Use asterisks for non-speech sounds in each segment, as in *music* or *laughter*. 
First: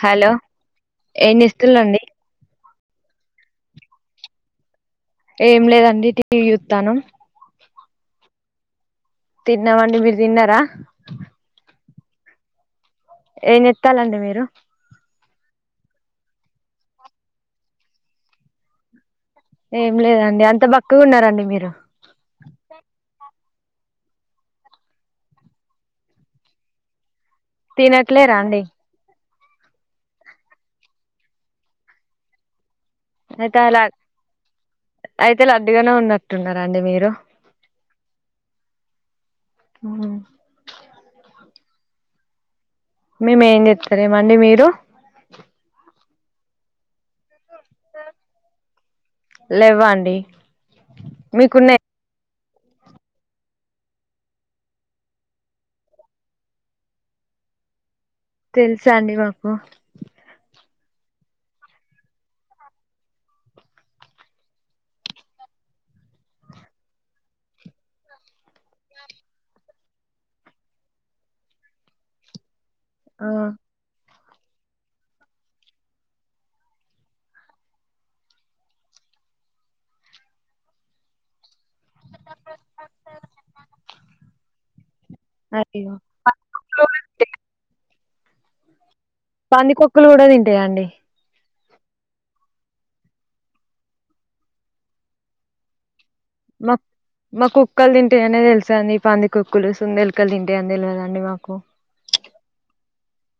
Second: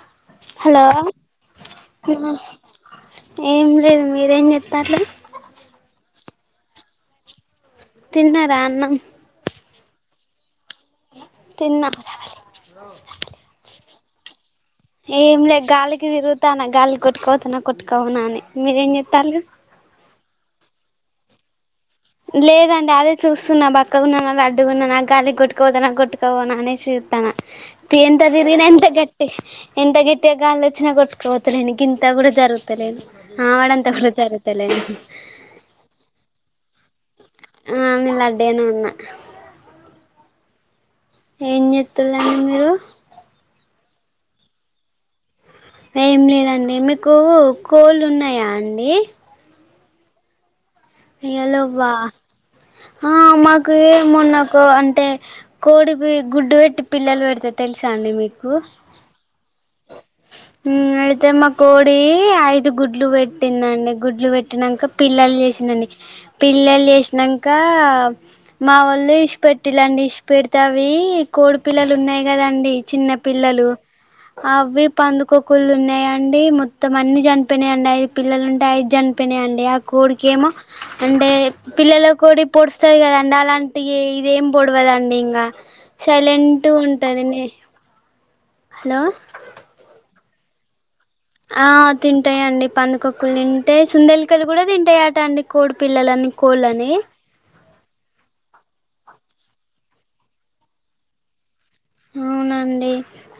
Hello hello ఆ ఏం చేస్తులండి ఏం లేదు మీరేం చెత్తార్రు ఏం లేదండి టీవీ చూత్తన్నం తిన్నారా అన్నం తిన్నామండి మీరు తిన్నారా తిన్న ప్పాలండి మీరు ఏం లేదు గాలికి తిరుగుతాన్నా గాలి కొట్టుకవొతానా కొట్టుకవోనా అని మీరేం జే ఏం లేదండి అంత బక్కగా ఉన్నారండి మీరు సున్నా బక్కకున్నానా లడ్డుగున్నానా గాలిక్కోట్టుకపోతనా కొట్టుకపోనా అనేసి జు తన తినట్లేరా అండి ఎంతదీనినా ఎంత గట్ ఎంత గట్టిగా గాలాచ్చిన కొట్టుకోపోవతలేనికి ఇంత కూడా జరుగు తలేదు అయితే అలా ఆమడంతా కూడా జరుగుతలేదు అయితే లడ్డుగానే ఉన్నట్టున్నారండి మీరు ఆ *inaudible* లడ్డుగానే ఉన్న ఉమ్. ఏం చేత్తల్లండి మీరు మేమేం చెత్తరేమండి మీరు ఏం లేదండి మీకు కోళ్లున్నాయా అండి లెవ్వండి అయ్యో లేవ్వా ఆ మాకు ఏమో నాకు అంటే కోడి గుడ్డు పెట్టి పిల్లలు పెడితే తెలుసు శాండి మీకు తెలుసా అండి మాకు మ్ అయితే మా కోడి ఐదు గుడ్లు పెట్టిందండి గుడ్లు పెట్టినాంక పిల్లలు చేసిన్ద పిల్లలు చేసినంక మా వాళ్ళు ఇడ్షీపెట్టిలాండి ఇడ్షీపెడితే అవి వి కోడి పిల్లలు ఉన్నాయి కదండి చిన్న ఆ పిల్లలు అవి పందుకోక్కులు తిన్నాయిండి మొత్తం అన్ని చనిపోయినాయండి ఐదు పిల్లలు ఉంటే ఐదు చనిపోయినాయి యండి ఆ కోడికేమో అంటే పిల్లలు కోడి పొడుస్తది కదండి అలాంటి ఇదేం పొడవదండి ఇంకా అయ్యో సైలెంట్ ఉంటదిని హలో పందికొక్కులు కూడా తింటాయా అండి ఆ తింటాయండి పందుకొక్కులు తింటాయి సుందలికలు కూడా తింటాయిట అండి కోడి పిల్లలను మా కోళ్లని మా కుక్కలు తింటాయనే తెలుసండి పందికొక్కులు సుందేలుకలు తింటాయని తెల్వదండి మాకు మ్ నండి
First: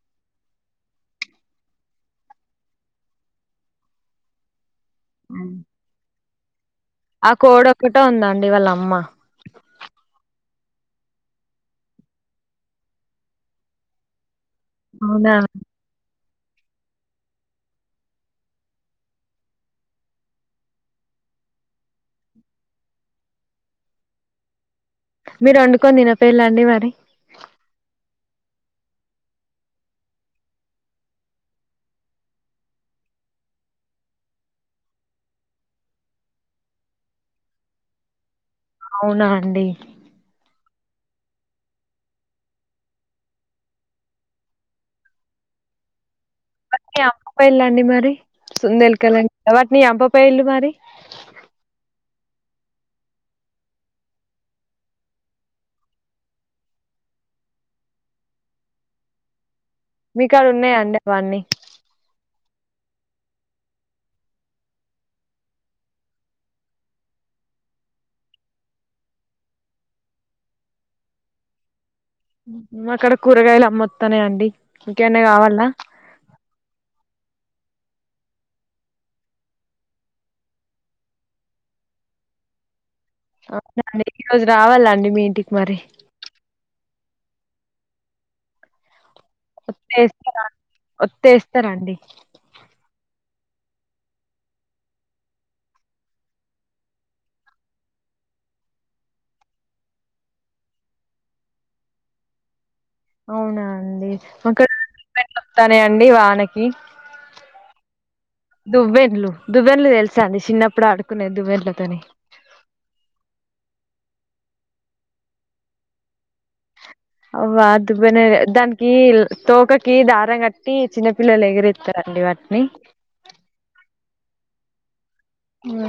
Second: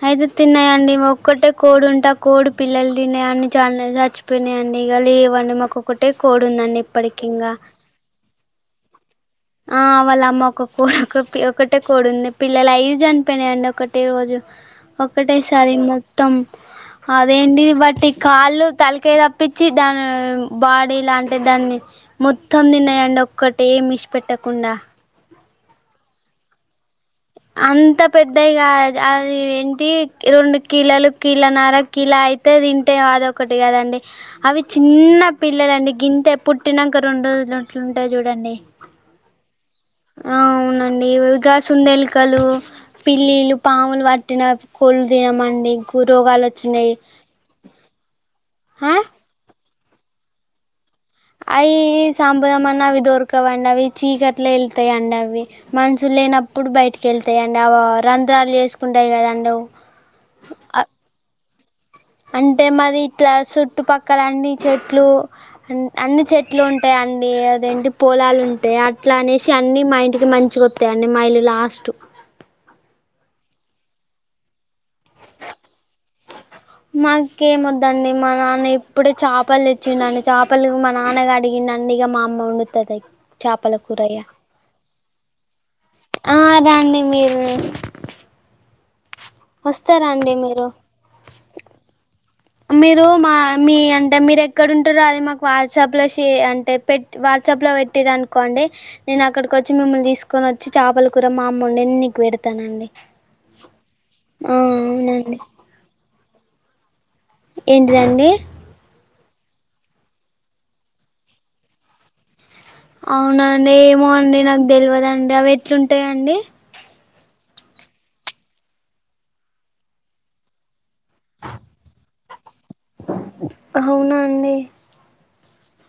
అయితే తిన్నాయండి ఒక్కటే కోడుంటే ఆ కోడు పిల్లలు తిన్నాయన్న చల్నా చ చ్చిపోయినాయండి ఇగ ఉమ్ లేవండి మాకొకటే కోడుందండి ఆ కోడొక్కట ఉందండి వాళ్ళ అమ్మ ఆ వళ్లమ్మ ఒక కో ఒక ఒకటే కోడుంది పిల్లలు అయ్యి చనిపోయినాయండి ఒకటే రోజు అవునా ఒకటేసారి మొత్తం అదేంటి వాటి ఈ కాళ్ళు తలకాయ తప్పించి దాని బాడీ లాంటే దాన్ని మొత్తం తిన్నయండి ఒక్కటేమిశిపెట్టకుండా మీరండుకొని తినపోయిల్లండి మరి అంత పెద్దగా అది ఏంటి రెండు కిలలు కీళ నర కిలా అయితే తింటే అదొ ఒకటి కదండి అవి చిన్న పిల్లలండి గింతె పుట్టినంక రొండు దంట్లు ఉంటాయ్ చూడండి అవునా అండి ఆ అవునండి ఉగాసుందేలికలు పిల్లిళ్లు పాములు పట్టిన కొళ్ళు తినమండి రోగాలు వచ్చినాయి వాటిని అమ్మపోయిల్లండి మరి ఆ సుందేల్కళన్ వాటిని చంప పొయిల్ళు మరి అయి సంపదాం అన్న అవి దొరకవండి అవి చీకట్లా ఎళ్తయండి అవ్వి మనుషుల్ లేనప్పుడు బయటికెళ్తాయండి అవ రంధ్రాలు చేసుకుంటాయి కదండవ్ మీకాడ ఉన్నాయండి పాన్నీ అంటే మది ఇట్లా చుట్టుపక్కల అన్ని చెట్లు అన్ని చెట్లు ఉంటాయ అదేంటి పొలాలు ఉంటాయి అట్లా అనేసి అన్ని మా ఇంటికి మంచిగొస్తాయండి మా ఇల్లు లాస్ట్ మాకాడ కూరగాయలు అమ్మత్తనయ్ అండి ఇంకేన్నా కావాల్నా మాకేమద్దండి మా నాన్న ఇప్పుడే చపల్ దేచ్చిండండి చపలు మా నాన్నగడిగి నండి ఇగ మా అమ్మ వండుతది చేపల కూర అవునండి ఇగ ఈ రోజు రావాలండి మీ ఇంటికి మరి మీ *inaudible* ఒత్తే ఎస్తారండి మీరు మా మీ అంటే మీరు ఎక్కడ ఉంటారో అది మాకు వాట్సాప్ లో షె అంటే పెట్ వాట్ వాట్సాప్ లో పెట్టిర్ అనుకోండి నేను అక్కడికొచ్చి మిమ్మల్ని తీసుకొనచ్చి చేపల కూర మామ్మల్లోది నీకు పెడ్ తానండి అవునా అండి మాకడ్ అవునండి *inaudible* త్తనయండి వానకి ఏంటిందండి దువ్వెండ్లు తెలుసాండి చిన్నప్పుడు ఆడుకునేది దువ్వెండ్లతోని అవునండి ఏమో అండి నాకె దెల్వదండి అవి ఎట్లుంటయండి అవ్వా దువ్వెనే దానికి తోకకి దారం కట్టి చిన్న పిల్లల్ ఎగిరేత్తరండీ వాట్ అవునాండి అ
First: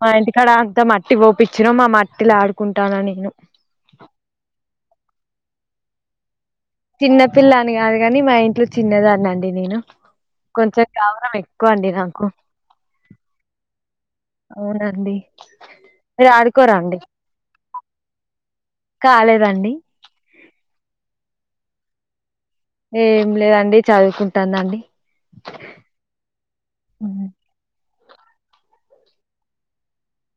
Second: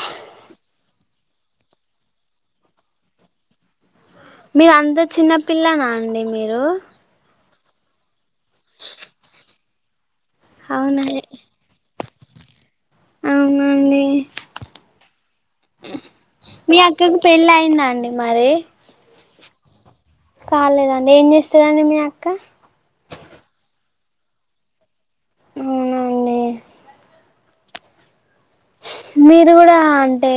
మా ఇంటికాడ అంతమ ట్టి పోపిచ్చినం మా మట్టిల ఆడుకుంటాన నేను మీర్ అంత చిన్నపిల్లనాండి మీరు పిల్లాని కాదు గాని మా ఇంట్లో చిన్నదాన్నిండి నేను కొంచెం అవునా గావరం ఎక్కువ అండి నాక్ అవునండి అవునండి మీ మిరాడుకోరాండి అక్కకు పెళ్ళి అయిందా అండి మారే కాలేదండి కాలేదండి ఏం చేస్తదండి మీ అక్క ఏం లేదండి చదువుకుంటాందండి అవునండి మీరు కూడా అంటే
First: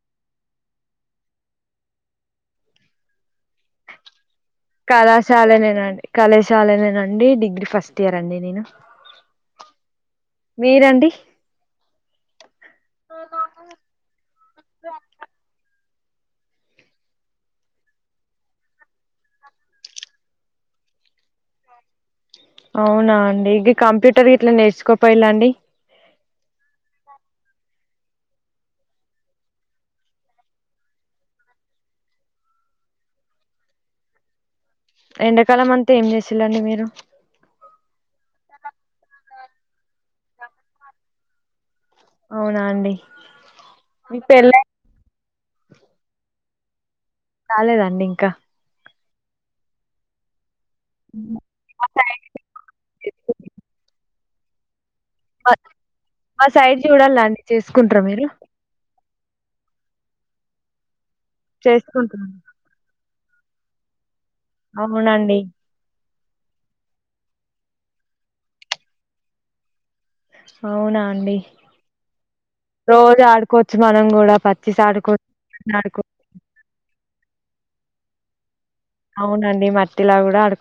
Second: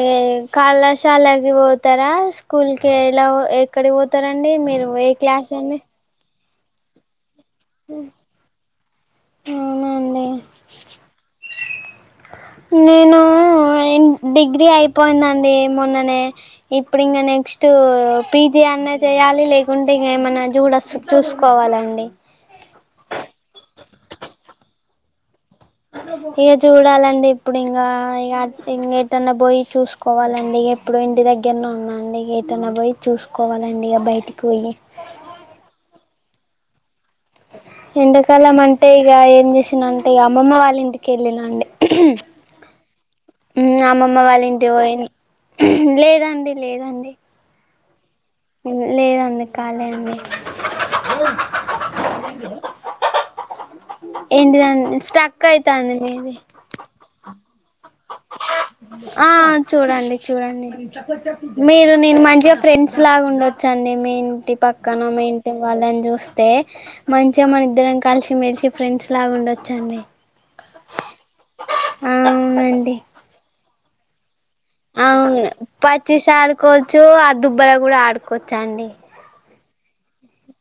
కళాశాలకి పోతారా స్కూల్కెలావ్ ఎక ఏడికి పోతారం. కళాశాలనేనండి కళాశాలనేనండి డిగ్రీ. డిగ్రీ ఫస్ట్ ఇయర్ అండి నేను అవునండి మీరండి. నేను డిగ్రీ అయిపోయిందండి మొన్ననే. ఇప్పుడు ఇంకా నెక్స్ట్ పిజి అన్న చేయాలి లేకుంటే ఇంకా ఏమన్నా చూడస్తు. చూసుకోవాలండి. అవునా చెప్పాలాండి. ఇక చూడాలండి ఇప్పుడు ఇంకా ఇగ ఇంక ఎటన్నా పోయి చూసుకోవాలండి. ఎప్పుడు ఇంటి దగ్గరనే ఉన్నాండి ఇంకా ఎటైనా పోయి చూసుకోవాలండి ఇక బయటికి పోయి. ఎండాకాలం అంతా ఏం చేసింలాండి మీరు. ఎండాకాలం అంటే ఇక ఏం చేసినంటే ఇంకా అమ్మమ్మ వాళ్ళ ఇంటికి వెళ్ళిన అండి. అవునా అండి ఉమ్ అమ్మమ్మ మీకు వాళ్ళ పెళ్ళై ఇంటి పోయి ఉమ్ లేదండి. లేదండి. కాలేదండి ఇంకా. లేదండి కాలే అండి. మా సైడ్ ఏంటిదండి స్ట్రక్ మా అయితంది మీది. మా సైడ్ చూడాలండి చేసుకుంటార మీరు. ఆహ్ చూడండి చూడండి మీరు నేను చేసుకుంటార మంచిగా ఫ్రెండ్స్ లాగా ఉన్. వచ్చండి మీ ఇంటి పక్కన మీ అవునండి ఇంటి వాళ్లను చూస్తే. అంతే మంచిగా మన ఇద్దరం కలిసి మెలిసి ఫ్రెండ్స్ లాగా ఉండొచ్చండి. అవునా అండి అవునండి రోజు ఆడుకోవచ్చు మనం కూడా పక్. అవును పచ్చిసి ఆడుకోవచ్చు ఆ దుబ్బలో కూడా ఆడుకోవచ్చు అండి. అవునండి మట్టిలా కూడా ఆడు.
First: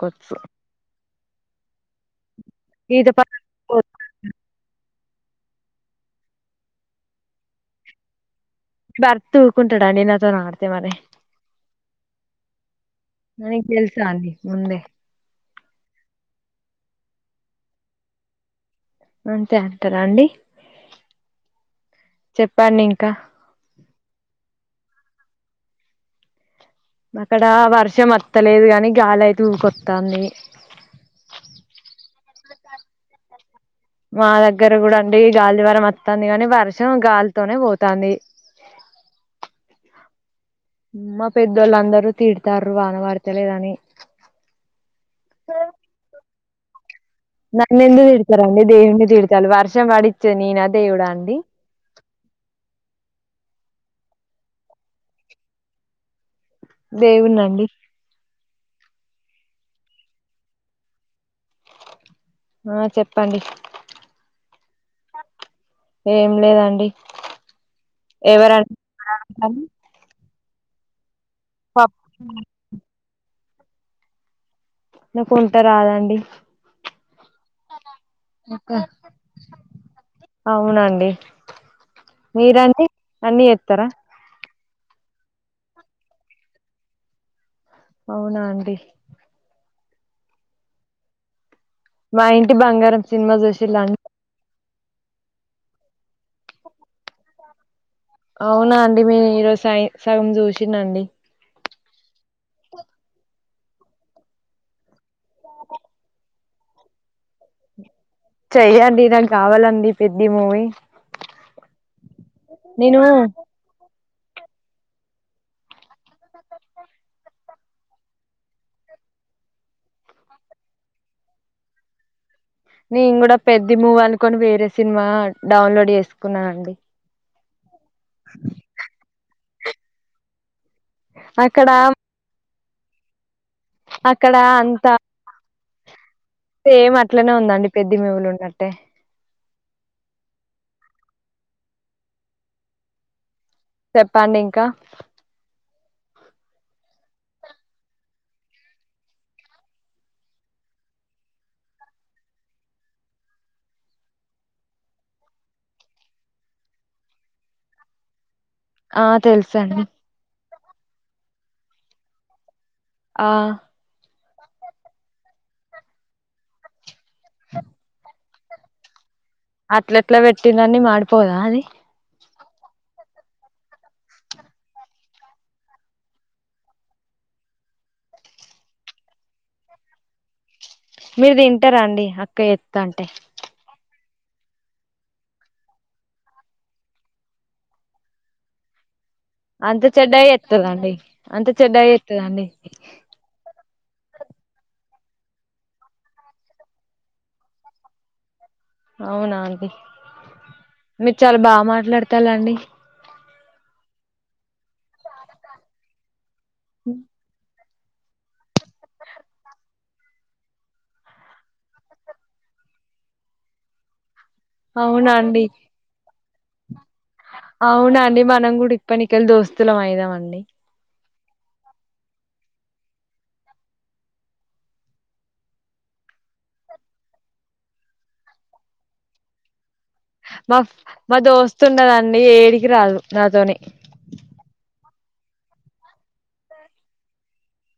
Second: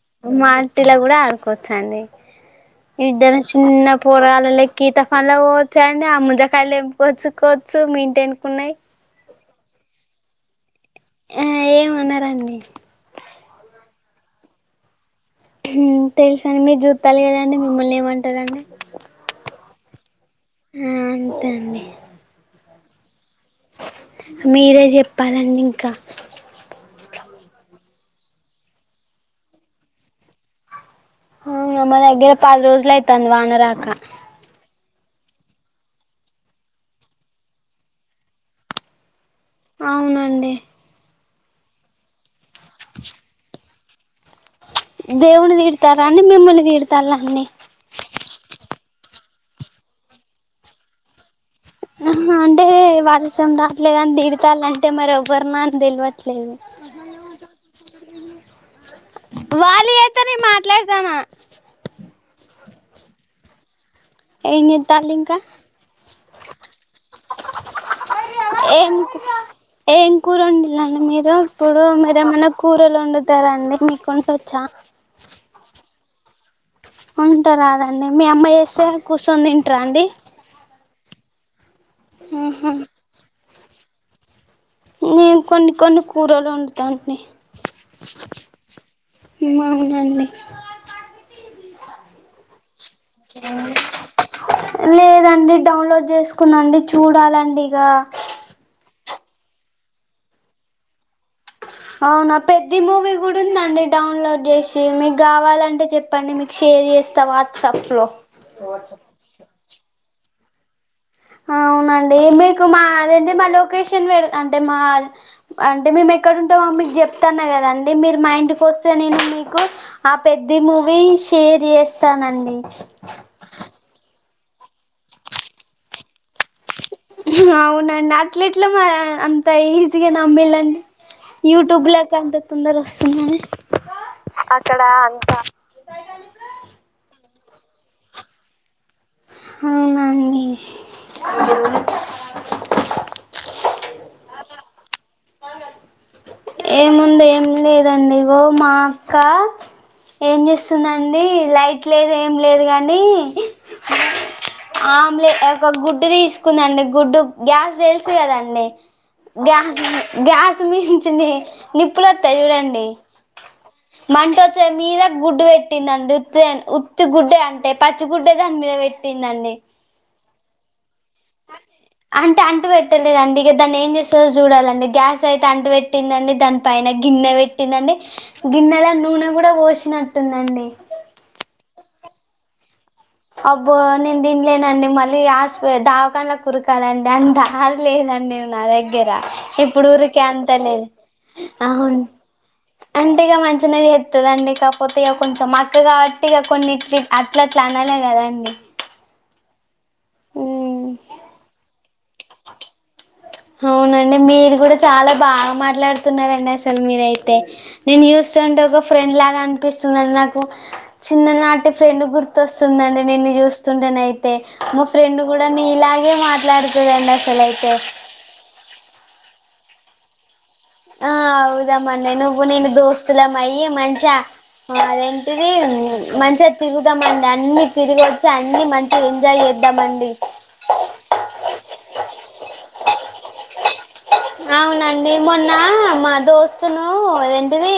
మట్టిలో కూడా ఆడుకోవచ్చండి. ఈత ప ఇద్దరు చిన్న పొరాగలలేక్క ఈత. మళ్ళ పోవచ్చాంటే ఆ ముందకాయలు తేంపుకోచ్చుకోవచ్చు మీ ఇంటి వెనక. భర్త ఊకుంటాడా అండి నాతో ఆడితే మరి. ఆ ఏమనరండి ఆహ్ నీకు తెలుసా అండి ముందే. ఉమ్ తెలుసండి మీరు చూద్దాలేరండి మిమ్మల్ని ఏమంటారండి. అంతే అంటారా అండి ఆ అంతే అండి చెప్పండి ఇంకా. మీరే చెప్పాలండి ఇంకా. ఇక్కడ వర్షం వత్తలేదు కాని గాలి అయితే ఊకొస్తాంది. అవునా మా దగ్గర పది రోజులు అయితాంది వానరాక. మా దగ్గ. దగ్గర కూడా అండి గాలి వాన వస్తది గాని వర్షం గాలితోనే పోతంది. అవునండి. మా పెద్దోళ్ళు అందరూ తిడతాండ్రు వానపడుత లేదని. ప్చ్ దేవుని తిడతారా అండి మిమ్మల్ని. తిడతాల్లా అండి నన్ను ఎందుకు తిడుతారండి దేవుడిని తిడతారు వర్షం పడిచ్చేది నేనా దేవుడా అండి. ఆహ్ అంటే వార్షం దావట్లేదని తిడుతళ్ అంటే మరి ఎవరిని అని తెలువా. దేవునండి. వాళ్ళు చేస్తానే నేను మాట్లాడతానూ. ఆహ్ చెప్పండి. ఏం చెప్పాలి ఇంకా. ఏం లేదండి. ఎవరండి ఎందుకు ఎం కూర వండిలండి మీరు ఇప్పుడు మీర ఏమన్నా కూరలు వండుతారండి మీకు కొం వచ్చా నాకు వంట రాదండి వంట రాదండి మీ అమ్మా చేస్తే కూర్చొని తింటార అండి. ఏ ఆహా మీరండి అన్ని ఎతార? నేను కొన్ని కొన్ని కూరలు వండుతాని అవునా అండి మాములండి మా ఇంటి బంగారం సినిమా చుసిలాం లేదండి డౌన్లోడ్ చేసుకున్నాండి చూడాలండి ఇగ అవునా అండి మీ ఈరోజు సై సగం చూసినండి అవునా పెద్ద మూవీ కూడా ఉందండి డౌన్లోడ్ చేసి మీకు కావాలంటే చెప్పండి మీ షేర్ చేస్తా వాట్సాప్ లో చెయ్యండి నాకు కావాలండి పెద్ధి మూవీ అవునండి మీకు మా నేను అదంటే మా లోకేష్ పెడతా అంటే మా అంటే మేము ఎక్కడున్టే మమ్ చెప్తాన్నా కదా అండి మీరు మా ఇంటికి వస్తే నేను మీకు ఆ పెద్ద మూవీ షేర్ చేస్తానండి నేను కూడా పెద్ద మూవి అనుకొని వేరే సినిమా డౌన్లోడ్ చేసుకున్నా అండి. హ్ అవునండి అట్లెట్లో మా అంత ఈజీగా నమ్మేళండి అక్కడ యూట్యూబ్ లకు అంత తొందర వస్తుందని అక్కడ అంతా సేమ్ అట్లనే ఉంద పెద్ధి మేవలు ఉన్నట్టే అవునా అన్ని చెప్పండి ఇంకా ఏముంది ఏం లేదండి ఇగో మా అక్క ఏం చేస్తుందండి లైట్ లేదు ఏం లేదు కానీ ఆమ్లే ఒక గుడ్డు తీసుకుందండి గుడ్డు గ్యాస్ తెలుసు కదం డి ఆ గ్యా తెలుసండి గ్యాస్ మీచని నిపులొత్త జుడం ఆ మంట వచ్చే మీద గుడ్డు పెట్టిందిండి ఉత్తి ఉత్తి గుడ్డే అంటే పచ్చి గుడ్డే దాని మీద పెట్టి అట్లట్ల పెట్టినన్ని మాడిపోదా అది అంటే అంటు పెట్టలేదండి ఇక దాన్ని ఏం చేస్తుందో చూడాలండి గ్యాస్ అయితే అంటు పెట్టిందండి దాని పైన గి న్నె పెట్టిందండి గిన్నెల నూనె కూడా పోసినట్టుందండి. మీరు తింటారా అండి అక్క ఎత్త అంటే? అబ్బో నేను తినలేనండి మళ్ళీ ఆస్పి దావాకాడ్ల కుర కదండి అంత లేదం డి నా దగ్గర అంత ఇప్పుడు ఊరికే చెడ్డగా అంత అనేది చేత్తదండి అంత చెడ్డగా అవును చేత్తదండి అంటేగా మంచి తినే ఎత్తదిండి కాకపోతే ఇక కొంచెం మా అక్క కాబట్టి ఇగ కొన్ని అట్లా అట్లా అలే కదా అండి అవునా అండి మీరు చాలా బాగా మాట్లాడతాలండి. అవునండి మీరు కూడా చాలా బాగా మాట్లాడుతున్నారండి అసలు మీరైతే నేను చూస్తుంటే ఒక ఫ్రెండ్ లాగా అనిపిస్తుందండి నాకు చిన్న నాటి ఫ్రెండ్ గుర్తొస్తుంది. అండి నిన్ను చూస్తుంటేన అయితే మా అవునా ఫ్రెండ్ అండి కూడా న ఇలాగే మాట్లాడు అవునా అండి మనం కూడా ఇప్పకెళ్ళి దోస్తులం అయిదాం అండి. ఆ అవుదామండి నువ్వు నేను దోస్తులమ్మయి మనిషా అదేంటిది మంచిగా తిరుగుదామండి అన్ని తిరిగి వచ్చి అన్ని మంచిగా ఎంజాయ్ చేద్దా. మా మా దోస్తు ఉన్నదండి ఏడికి రాదు నాతోని. అవునండి మొన్న మా దోస్తులు అదేంటిది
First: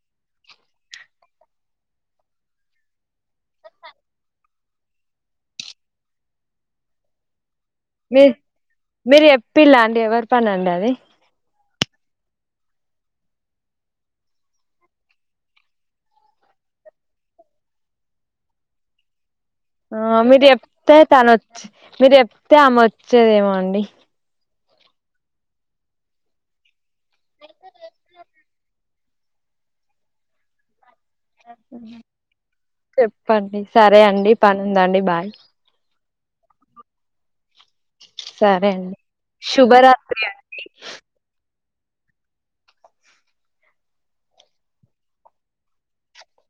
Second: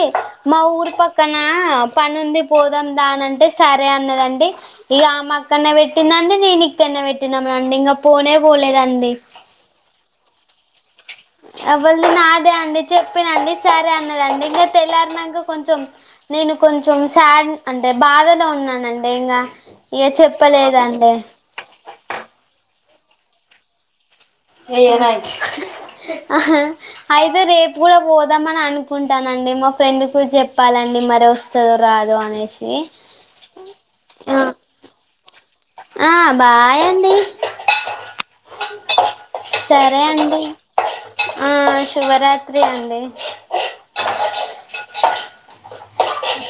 మా ఊరు పక్కన. ఆహ్ పని ఉంది పోదాందానింటే సరే అన్నదండి ఇక ఆమె అక్కడనే పెట్టిందండి. దిని ఇక్కడనే పెట్టినం అండి ఇకా మీ పోనే పోలేదండి. పన్నెండు అది. అవలేదు నాదే అండి చెప్పినండి సరే అన్నదండి ఇంకా తెల్లారినంక కొంచెం నే. నేను కొంచెం శాడ్ అంటే బాధలో ఉన్నానండి ఇంకా. ఆహ్ మీరు చేప్తే తను వచ్చే మీరు చేప్తే ఆమె వచ్చేదేమో అండి. నేను అయితే ఆహ్ రేపు కూడా పోదామా. అనుకుంటానండి మా ఫ్రెండ్ కు చెప్పాలని. మరి వస్తదో రాదో అనేసి చెప్పండి సరే అండి ఆహ్. పని ఉందండి బాయ్ ఆహ్ బాయ్ అండి. సరే శుభరాత్రి అండి. ఆహ్ శుభరాత్రి అండి.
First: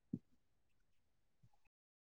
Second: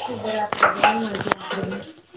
శుభరాత్రి అండి *unintelligible*